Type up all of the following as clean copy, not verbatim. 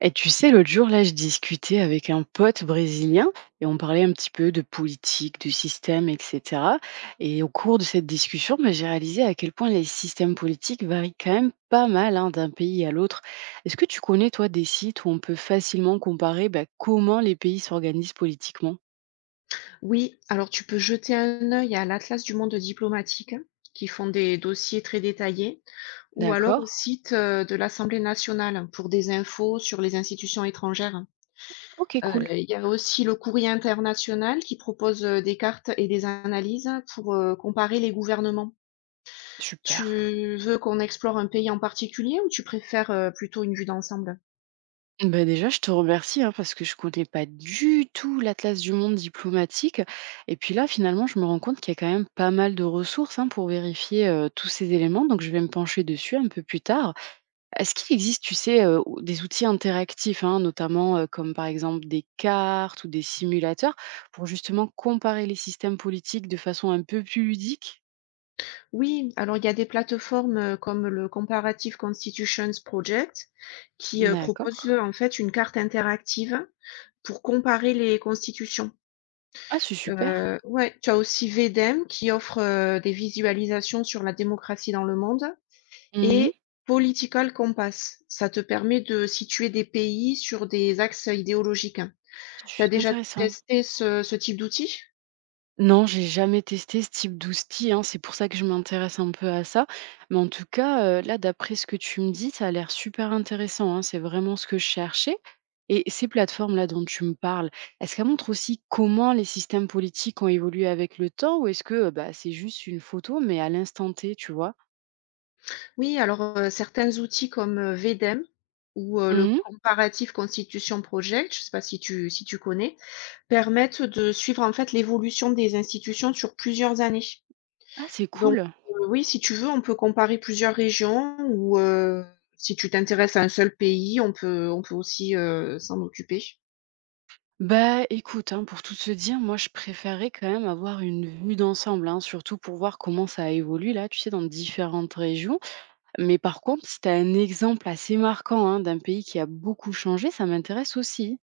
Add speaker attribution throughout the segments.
Speaker 1: Et tu sais, l'autre jour, là, je discutais avec un pote brésilien et on parlait un petit peu de politique, du système, etc. Et au cours de cette discussion, j'ai réalisé à quel point les systèmes politiques varient quand même pas mal, hein, d'un pays à l'autre. Est-ce que tu connais, toi, des sites où on peut facilement comparer, comment les pays s'organisent politiquement?
Speaker 2: Oui, alors tu peux jeter un œil à l'Atlas du monde diplomatique, qui font des dossiers très détaillés, ou alors
Speaker 1: D'accord.
Speaker 2: au site de l'Assemblée nationale pour des infos sur les institutions étrangères.
Speaker 1: Ok, cool.
Speaker 2: Il y a aussi le courrier international qui propose des cartes et des analyses pour comparer les gouvernements.
Speaker 1: Super.
Speaker 2: Tu veux qu'on explore un pays en particulier ou tu préfères plutôt une vue d'ensemble?
Speaker 1: Déjà, je te remercie, hein, parce que je connais pas du tout l'atlas du monde diplomatique. Et puis là, finalement, je me rends compte qu'il y a quand même pas mal de ressources, hein, pour vérifier tous ces éléments. Donc, je vais me pencher dessus un peu plus tard. Est-ce qu'il existe, tu sais, des outils interactifs, hein, notamment comme par exemple des cartes ou des simulateurs, pour justement comparer les systèmes politiques de façon un peu plus ludique?
Speaker 2: Oui, alors il y a des plateformes, comme le Comparative Constitutions Project qui, heu,
Speaker 1: D'accord.
Speaker 2: proposent, heu, en fait une carte interactive pour comparer les constitutions.
Speaker 1: Ah, c'est super.
Speaker 2: Ouais, tu as aussi VEDEM qui offre, des visualisations sur la démocratie dans le monde
Speaker 1: Mhm.
Speaker 2: et Political Compass. Ça te permet de situer des pays sur des axes idéologiques. Tu as déjà
Speaker 1: Intéressant.
Speaker 2: testé ce type d'outil?
Speaker 1: Non, j'ai jamais testé ce type d'ousti, hein, c'est pour ça que je m'intéresse un peu à ça. Mais en tout cas, là, d'après ce que tu me dis, ça a l'air super intéressant, hein, c'est vraiment ce que je cherchais. Et ces plateformes-là dont tu me parles, est-ce qu'elles montrent aussi comment les systèmes politiques ont évolué avec le temps, ou est-ce que, c'est juste une photo, mais à l'instant T, tu vois?
Speaker 2: Oui, alors, certains outils comme, VDEM ou, le
Speaker 1: Mmh.
Speaker 2: comparatif Constitution Project, je ne sais pas si tu connais, permettent de suivre, en fait, l'évolution des institutions sur plusieurs années.
Speaker 1: Ah, c'est
Speaker 2: Donc,
Speaker 1: cool.
Speaker 2: oui, si tu veux, on peut comparer plusieurs régions ou, si tu t'intéresses à un seul pays, on peut aussi, s'en occuper.
Speaker 1: Écoute, hein, pour tout te dire, moi, je préférais quand même avoir une vue d'ensemble, hein, surtout pour voir comment ça évolue là, tu sais, dans différentes régions. Mais par contre, si tu as un exemple assez marquant, hein, d'un pays qui a beaucoup changé, ça m'intéresse aussi.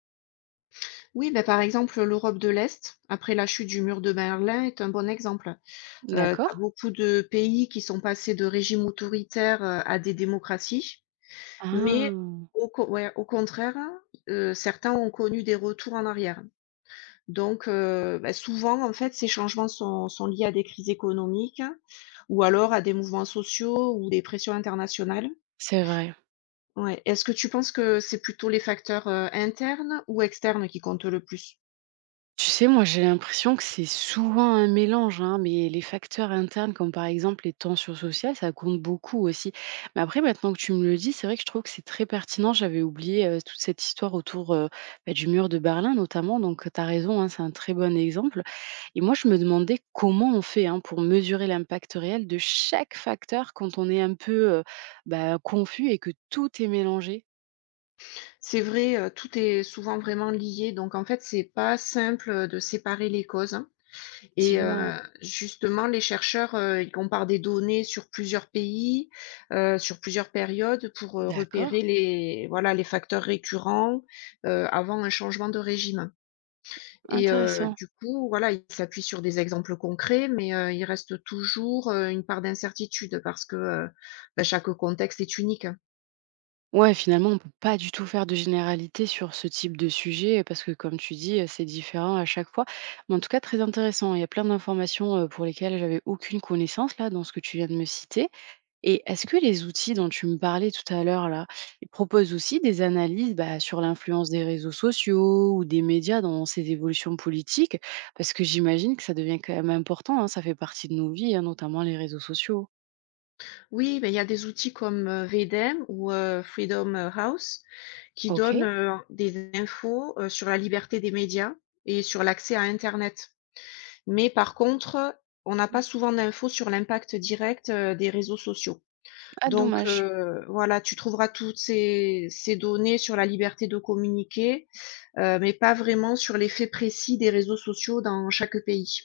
Speaker 2: Oui, ben par exemple, l'Europe de l'Est, après la chute du mur de Berlin est un bon exemple. Tu
Speaker 1: D'accord.
Speaker 2: beaucoup de pays qui sont passés de régimes autoritaires, à des démocraties. Mais
Speaker 1: Ah,
Speaker 2: au co ouais, au contraire, certains ont connu des retours en arrière. Donc bah, souvent, en fait, ces changements sont liés à des crises économiques ou alors à des mouvements sociaux ou des pressions internationales.
Speaker 1: c'est vrai.
Speaker 2: Ouais. Est-ce que tu penses que c'est plutôt les facteurs, internes ou externes qui comptent le plus?
Speaker 1: Tu sais, moi, j'ai l'impression que c'est souvent un mélange, hein, mais les facteurs internes, comme par exemple les tensions sociales, ça compte beaucoup aussi. Mais après, maintenant que tu me le dis, c'est vrai que je trouve que c'est très pertinent. J'avais oublié toute cette histoire autour du mur de Berlin, notamment. Donc, tu as raison, hein, c'est un très bon exemple. Et moi, je me demandais comment on fait, hein, pour mesurer l'impact réel de chaque facteur quand on est un peu confus et que tout est mélangé.
Speaker 2: C'est vrai, tout est souvent vraiment lié, donc en fait, c'est pas simple, de séparer les causes. Et
Speaker 1: Effectivement.
Speaker 2: justement, les chercheurs, ils comparent des données sur plusieurs pays, sur plusieurs périodes pour,
Speaker 1: D'accord.
Speaker 2: repérer les voilà, les facteurs récurrents, avant un changement de régime. Et
Speaker 1: Intéressant.
Speaker 2: du coup, voilà, ils s'appuient sur des exemples concrets, mais il reste toujours, une part d'incertitude parce que, bah, chaque contexte est unique.
Speaker 1: Ouais, finalement, on peut pas du tout faire de généralité sur ce type de sujet, parce que comme tu dis, c'est différent à chaque fois. Mais en tout cas, très intéressant. Il y a plein d'informations, pour lesquelles j'avais aucune connaissance, là, dans ce que tu viens de me citer. Et est-ce que les outils dont tu me parlais tout à l'heure, là, ils proposent aussi des analyses, sur l'influence des réseaux sociaux ou des médias dans ces évolutions politiques? Parce que j'imagine que ça devient quand même important, hein, ça fait partie de nos vies, hein, notamment les réseaux sociaux.
Speaker 2: Oui, mais il y a des outils comme, Vedem ou Freedom, House qui donnent,
Speaker 1: OK.
Speaker 2: des infos, sur la liberté des médias et sur l'accès à internet. Mais par contre, on n'a pas souvent d'infos sur l'impact direct, des réseaux sociaux.
Speaker 1: Ah,
Speaker 2: Donc
Speaker 1: dommage.
Speaker 2: voilà, tu trouveras toutes ces données sur la liberté de communiquer, mais pas vraiment sur l'effet précis des réseaux sociaux dans chaque pays.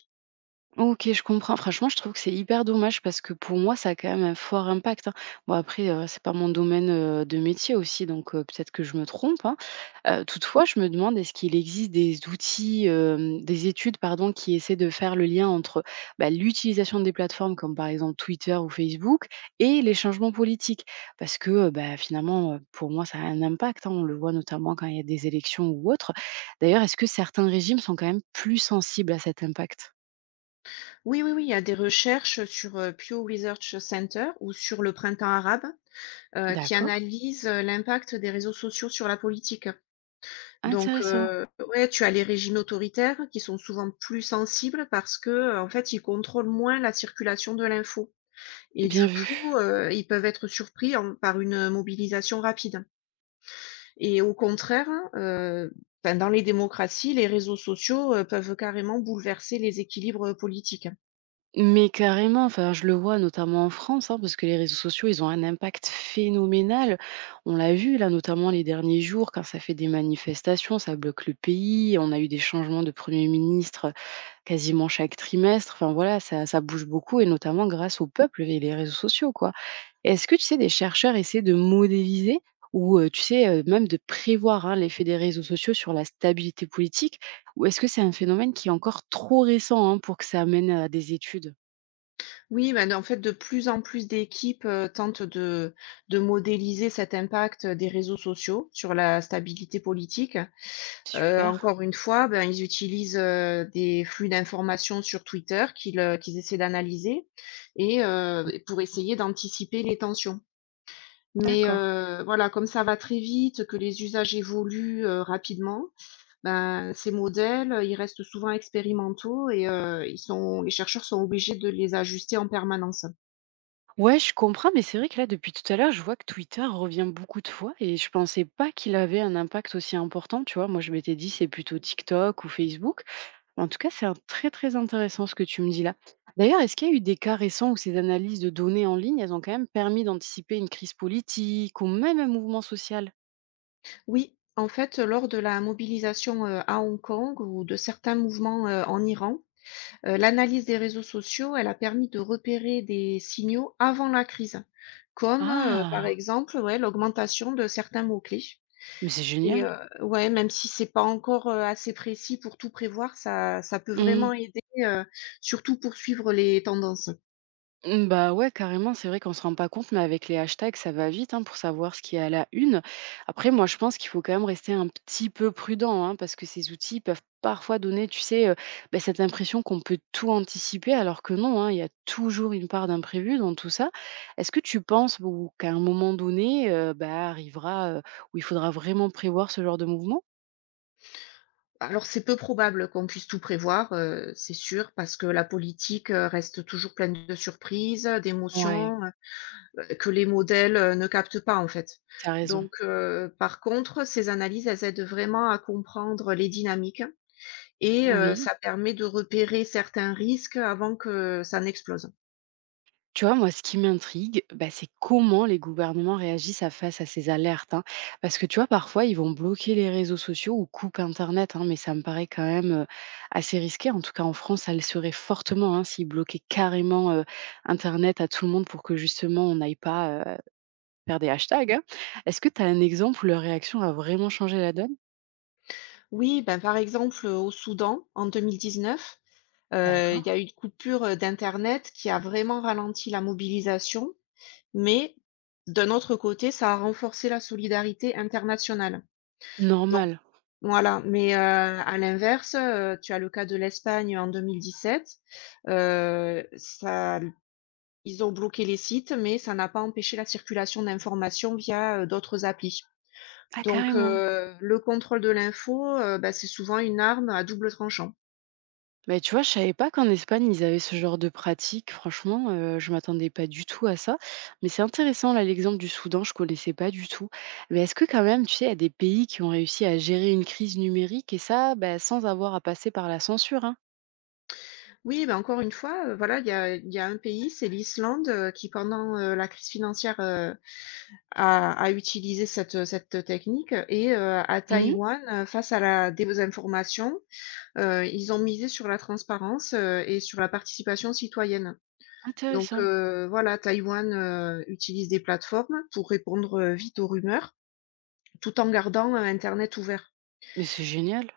Speaker 1: OK, je comprends. Franchement, je trouve que c'est hyper dommage, parce que pour moi, ça a quand même un fort impact, hein. Bon après, c'est pas mon domaine, de métier aussi, donc peut-être que je me trompe, hein. Toutefois, je me demande, est-ce qu'il existe des outils, des études pardon, qui essaient de faire le lien entre, l'utilisation des plateformes comme par exemple Twitter ou Facebook et les changements politiques? Parce que, finalement, pour moi, ça a un impact, hein. On le voit notamment quand il y a des élections ou autres. D'ailleurs, est-ce que certains régimes sont quand même plus sensibles à cet impact?
Speaker 2: Oui, oui, oui, il y a des recherches sur, Pew Research Center ou sur le Printemps arabe qui
Speaker 1: D'accord.
Speaker 2: analyse, l'impact des réseaux sociaux sur la politique. Donc,
Speaker 1: Intéressant,
Speaker 2: ouais, tu as les régimes autoritaires qui sont souvent plus sensibles parce que, en fait, ils contrôlent moins la circulation de l'info et
Speaker 1: bien
Speaker 2: du
Speaker 1: vu.
Speaker 2: coup, ils peuvent être surpris en par une, mobilisation rapide et au contraire, heu, ben, dans les démocraties, les réseaux sociaux, peuvent carrément bouleverser les équilibres, politiques.
Speaker 1: Mais carrément, enfin, je le vois notamment en France, hein, parce que les réseaux sociaux, ils ont un impact phénoménal. On l'a vu, là, notamment les derniers jours, quand ça fait des manifestations, ça bloque le pays. On a eu des changements de Premier ministre quasiment chaque trimestre. Enfin, voilà, ça bouge beaucoup, et notamment grâce au peuple et les réseaux sociaux, quoi. Est-ce que tu sais, des chercheurs essaient de modéliser ou tu sais, même de prévoir, hein, l'effet des réseaux sociaux sur la stabilité politique? Ou est-ce que c'est un phénomène qui est encore trop récent, hein, pour que ça amène à des études?
Speaker 2: Oui, ben, en fait, de plus en plus d'équipes, tentent de modéliser cet impact, des réseaux sociaux sur la stabilité politique.
Speaker 1: Super.
Speaker 2: Encore une fois, ben, ils utilisent, des flux d'informations sur Twitter qu'ils essaient d'analyser et pour essayer d'anticiper les tensions. Mais
Speaker 1: D'accord.
Speaker 2: voilà, comme ça va très vite, que les usages évoluent, rapidement, ben, ces modèles, ils restent souvent expérimentaux et ils sont les chercheurs sont obligés de les ajuster en permanence.
Speaker 1: Ouais, je comprends, mais c'est vrai que là, depuis tout à l'heure, je vois que Twitter revient beaucoup de fois et je pensais pas qu'il avait un impact aussi important, tu vois? Moi, je m'étais dit, c'est plutôt TikTok ou Facebook. En tout cas, c'est un très, très intéressant ce que tu me dis là. D'ailleurs, est-ce qu'il y a eu des cas récents où ces analyses de données en ligne, elles ont quand même permis d'anticiper une crise politique ou même un mouvement social?
Speaker 2: Oui, en fait, lors de la mobilisation, à Hong Kong ou de certains mouvements, en Iran, l'analyse des réseaux sociaux, elle a permis de repérer des signaux avant la crise, comme, par
Speaker 1: Ah,
Speaker 2: exemple, ouais, l'augmentation de certains mots-clés
Speaker 1: mais c'est
Speaker 2: et
Speaker 1: génial.
Speaker 2: ouais, même si c'est pas encore, assez précis pour tout prévoir, ça peut vraiment
Speaker 1: Mmh.
Speaker 2: aider, surtout pour suivre les tendances.
Speaker 1: Mmh, ouais, carrément, c'est vrai qu'on se rend pas compte, mais avec les hashtags, ça va vite, hein, pour savoir ce qui est à la une. Après, moi, je pense qu'il faut quand même rester un petit peu prudent, hein, parce que ces outils peuvent parfois donner, tu sais, cette impression qu'on peut tout anticiper, alors que non, hein, il y a toujours une part d'imprévu dans tout ça. Est-ce que tu penses ou qu'à un moment donné, arrivera où il faudra vraiment prévoir ce genre de mouvement?
Speaker 2: Alors c'est peu probable qu'on puisse tout prévoir, c'est sûr, parce que la politique, reste toujours pleine de surprises,
Speaker 1: Ouais,
Speaker 2: d'émotions, que les modèles, ne captent pas, en fait.
Speaker 1: t'as raison.
Speaker 2: Donc par contre, ces analyses, elles aident vraiment à comprendre les dynamiques et
Speaker 1: Oui.
Speaker 2: ça permet de repérer certains risques avant que ça n'explose.
Speaker 1: Tu vois, moi, ce qui m'intrigue, c'est comment les gouvernements réagissent face à ces alertes, hein. Parce que, tu vois, parfois, ils vont bloquer les réseaux sociaux ou coupent Internet, hein, mais ça me paraît quand même assez risqué. En tout cas, en France, ça le serait fortement, hein, s'ils bloquaient carrément Internet à tout le monde pour que, justement, on n'aille pas faire des hashtags, hein. Est-ce que tu as un exemple où leur réaction a vraiment changé la donne?
Speaker 2: Oui, ben, par exemple, au Soudan, en 2019, il
Speaker 1: D'accord.
Speaker 2: y a eu une coupure, d'internet qui a vraiment ralenti la mobilisation, mais d'un autre côté, ça a renforcé la solidarité internationale.
Speaker 1: Normal.
Speaker 2: Voilà, mais à l'inverse, tu as le cas de l'Espagne en 2017, ça ils ont bloqué les sites, mais ça n'a pas empêché la circulation d'informations via, d'autres applis.
Speaker 1: Ah,
Speaker 2: Donc
Speaker 1: carrément.
Speaker 2: le contrôle de l'info, bah, c'est souvent une arme à double tranchant.
Speaker 1: Mais tu vois, je savais pas qu'en Espagne, ils avaient ce genre de pratique. Franchement, je m'attendais pas du tout à ça. Mais c'est intéressant, là, l'exemple du Soudan, je connaissais pas du tout. Mais est-ce que quand même, tu sais, il y a des pays qui ont réussi à gérer une crise numérique et ça, sans avoir à passer par la censure, hein?
Speaker 2: Oui, bah, encore une fois, voilà, il y a un pays, c'est l'Islande, qui pendant, la crise financière, a utilisé cette technique et à
Speaker 1: Mhm.
Speaker 2: Taïwan, face à la désinformation, ils ont misé sur la transparence, et sur la participation citoyenne. Donc,
Speaker 1: Intéressant.
Speaker 2: voilà, Taïwan, utilise des plateformes pour répondre, vite aux rumeurs, tout en gardant, internet ouvert.
Speaker 1: Mais c'est génial.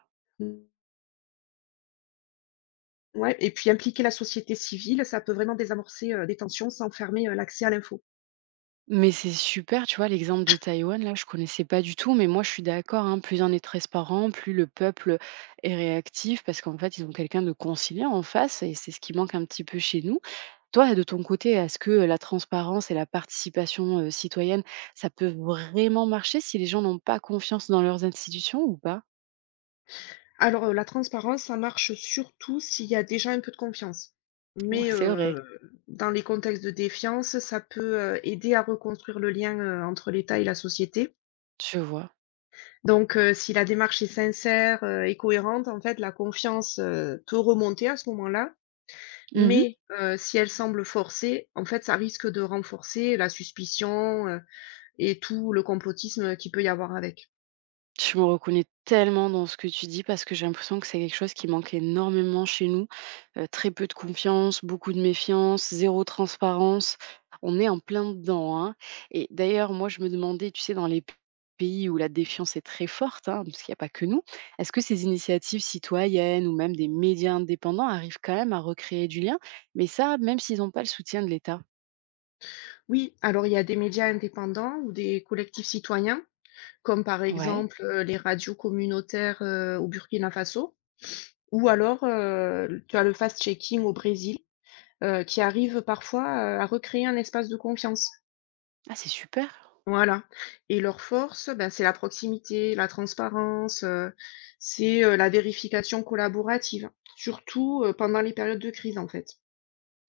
Speaker 2: Ouais et puis impliquer la société civile, ça peut vraiment désamorcer, des tensions sans fermer, l'accès à l'info.
Speaker 1: Mais c'est super, tu vois, l'exemple de Taïwan, là, je connaissais pas du tout, mais moi, je suis d'accord, hein, plus un est transparent, plus le peuple est réactif, parce qu'en fait, ils ont quelqu'un de conciliant en face, et c'est ce qui manque un petit peu chez nous. Toi, de ton côté, est-ce que la transparence et la participation, citoyenne, ça peut vraiment marcher si les gens n'ont pas confiance dans leurs institutions ou pas?
Speaker 2: Alors, la transparence, ça marche surtout s'il y a déjà un peu de confiance.
Speaker 1: Ouais,
Speaker 2: Mais,
Speaker 1: c'est vrai,
Speaker 2: dans les contextes de défiance, ça peut, aider à reconstruire le lien, entre l'État et la société.
Speaker 1: je vois.
Speaker 2: Donc, si la démarche est sincère, et cohérente, en fait, la confiance, peut remonter à ce moment-là.
Speaker 1: Mmh.
Speaker 2: Mais, si elle semble forcée, en fait, ça risque de renforcer la suspicion, et tout le complotisme, qu'il peut y avoir avec.
Speaker 1: Je me reconnais tellement dans ce que tu dis parce que j'ai l'impression que c'est quelque chose qui manque énormément chez nous. Très peu de confiance, beaucoup de méfiance, zéro transparence. On est en plein dedans, hein, et d'ailleurs, moi, je me demandais, tu sais, dans les pays où la défiance est très forte, hein, parce qu'il n'y a pas que nous, est-ce que ces initiatives citoyennes ou même des médias indépendants arrivent quand même à recréer du lien? Mais ça, même s'ils n'ont pas le soutien de l'État?
Speaker 2: Oui, alors il y a des médias indépendants ou des collectifs citoyens, comme par
Speaker 1: Ouais.
Speaker 2: exemple, les radios communautaires, au Burkina Faso ou alors, tu as le fast-checking au Brésil, qui arrive parfois, à recréer un espace de confiance.
Speaker 1: Ah, c'est super!
Speaker 2: Voilà et leur force, ben, c'est la proximité, la transparence, c'est, la vérification collaborative, surtout, pendant les périodes de crise, en fait.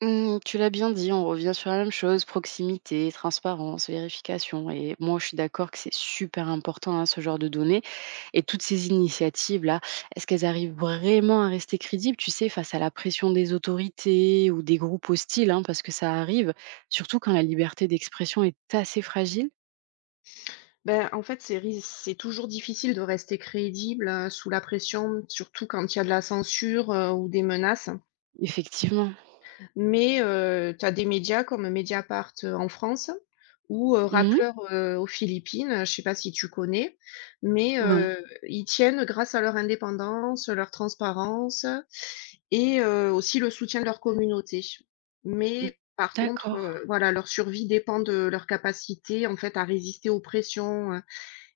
Speaker 1: Mmh, tu l'as bien dit, on revient sur la même chose, proximité, transparence, vérification, et moi je suis d'accord que c'est super important, hein, ce genre de données et toutes ces initiatives-là, est-ce qu'elles arrivent vraiment à rester crédibles, tu sais, face à la pression des autorités ou des groupes hostiles, hein, parce que ça arrive, surtout quand la liberté d'expression est assez fragile?
Speaker 2: Ben, en fait, c'est toujours difficile de rester crédible, sous la pression, surtout quand il y a de la censure, ou des menaces.
Speaker 1: Effectivement.
Speaker 2: Mais, tu as des médias comme Mediapart, en France ou,
Speaker 1: Mmh.
Speaker 2: Rappler, aux Philippines, je ne sais pas si tu connais? Mais,
Speaker 1: Non.
Speaker 2: ils tiennent grâce à leur indépendance, leur transparence et aussi le soutien de leur communauté.
Speaker 1: Mmh.
Speaker 2: Mais par contre,
Speaker 1: D'accord.
Speaker 2: voilà, leur survie dépend de leur capacité, en fait, à résister aux pressions,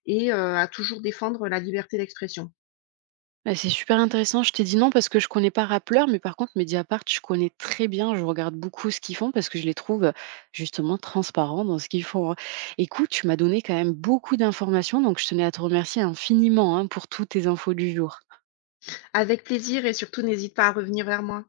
Speaker 2: et à toujours défendre la liberté d'expression.
Speaker 1: Bah, c'est super intéressant. Je t'ai dit non parce que je connais pas Rappler, mais par contre Mediapart, je connais très bien. Je regarde beaucoup ce qu'ils font parce que je les trouve justement transparents dans ce qu'ils font, hein. Écoute, tu m'as donné quand même beaucoup d'informations, donc je tenais à te remercier infiniment, hein, pour toutes tes infos du jour.
Speaker 2: Avec plaisir et surtout n'hésite pas à revenir vers moi.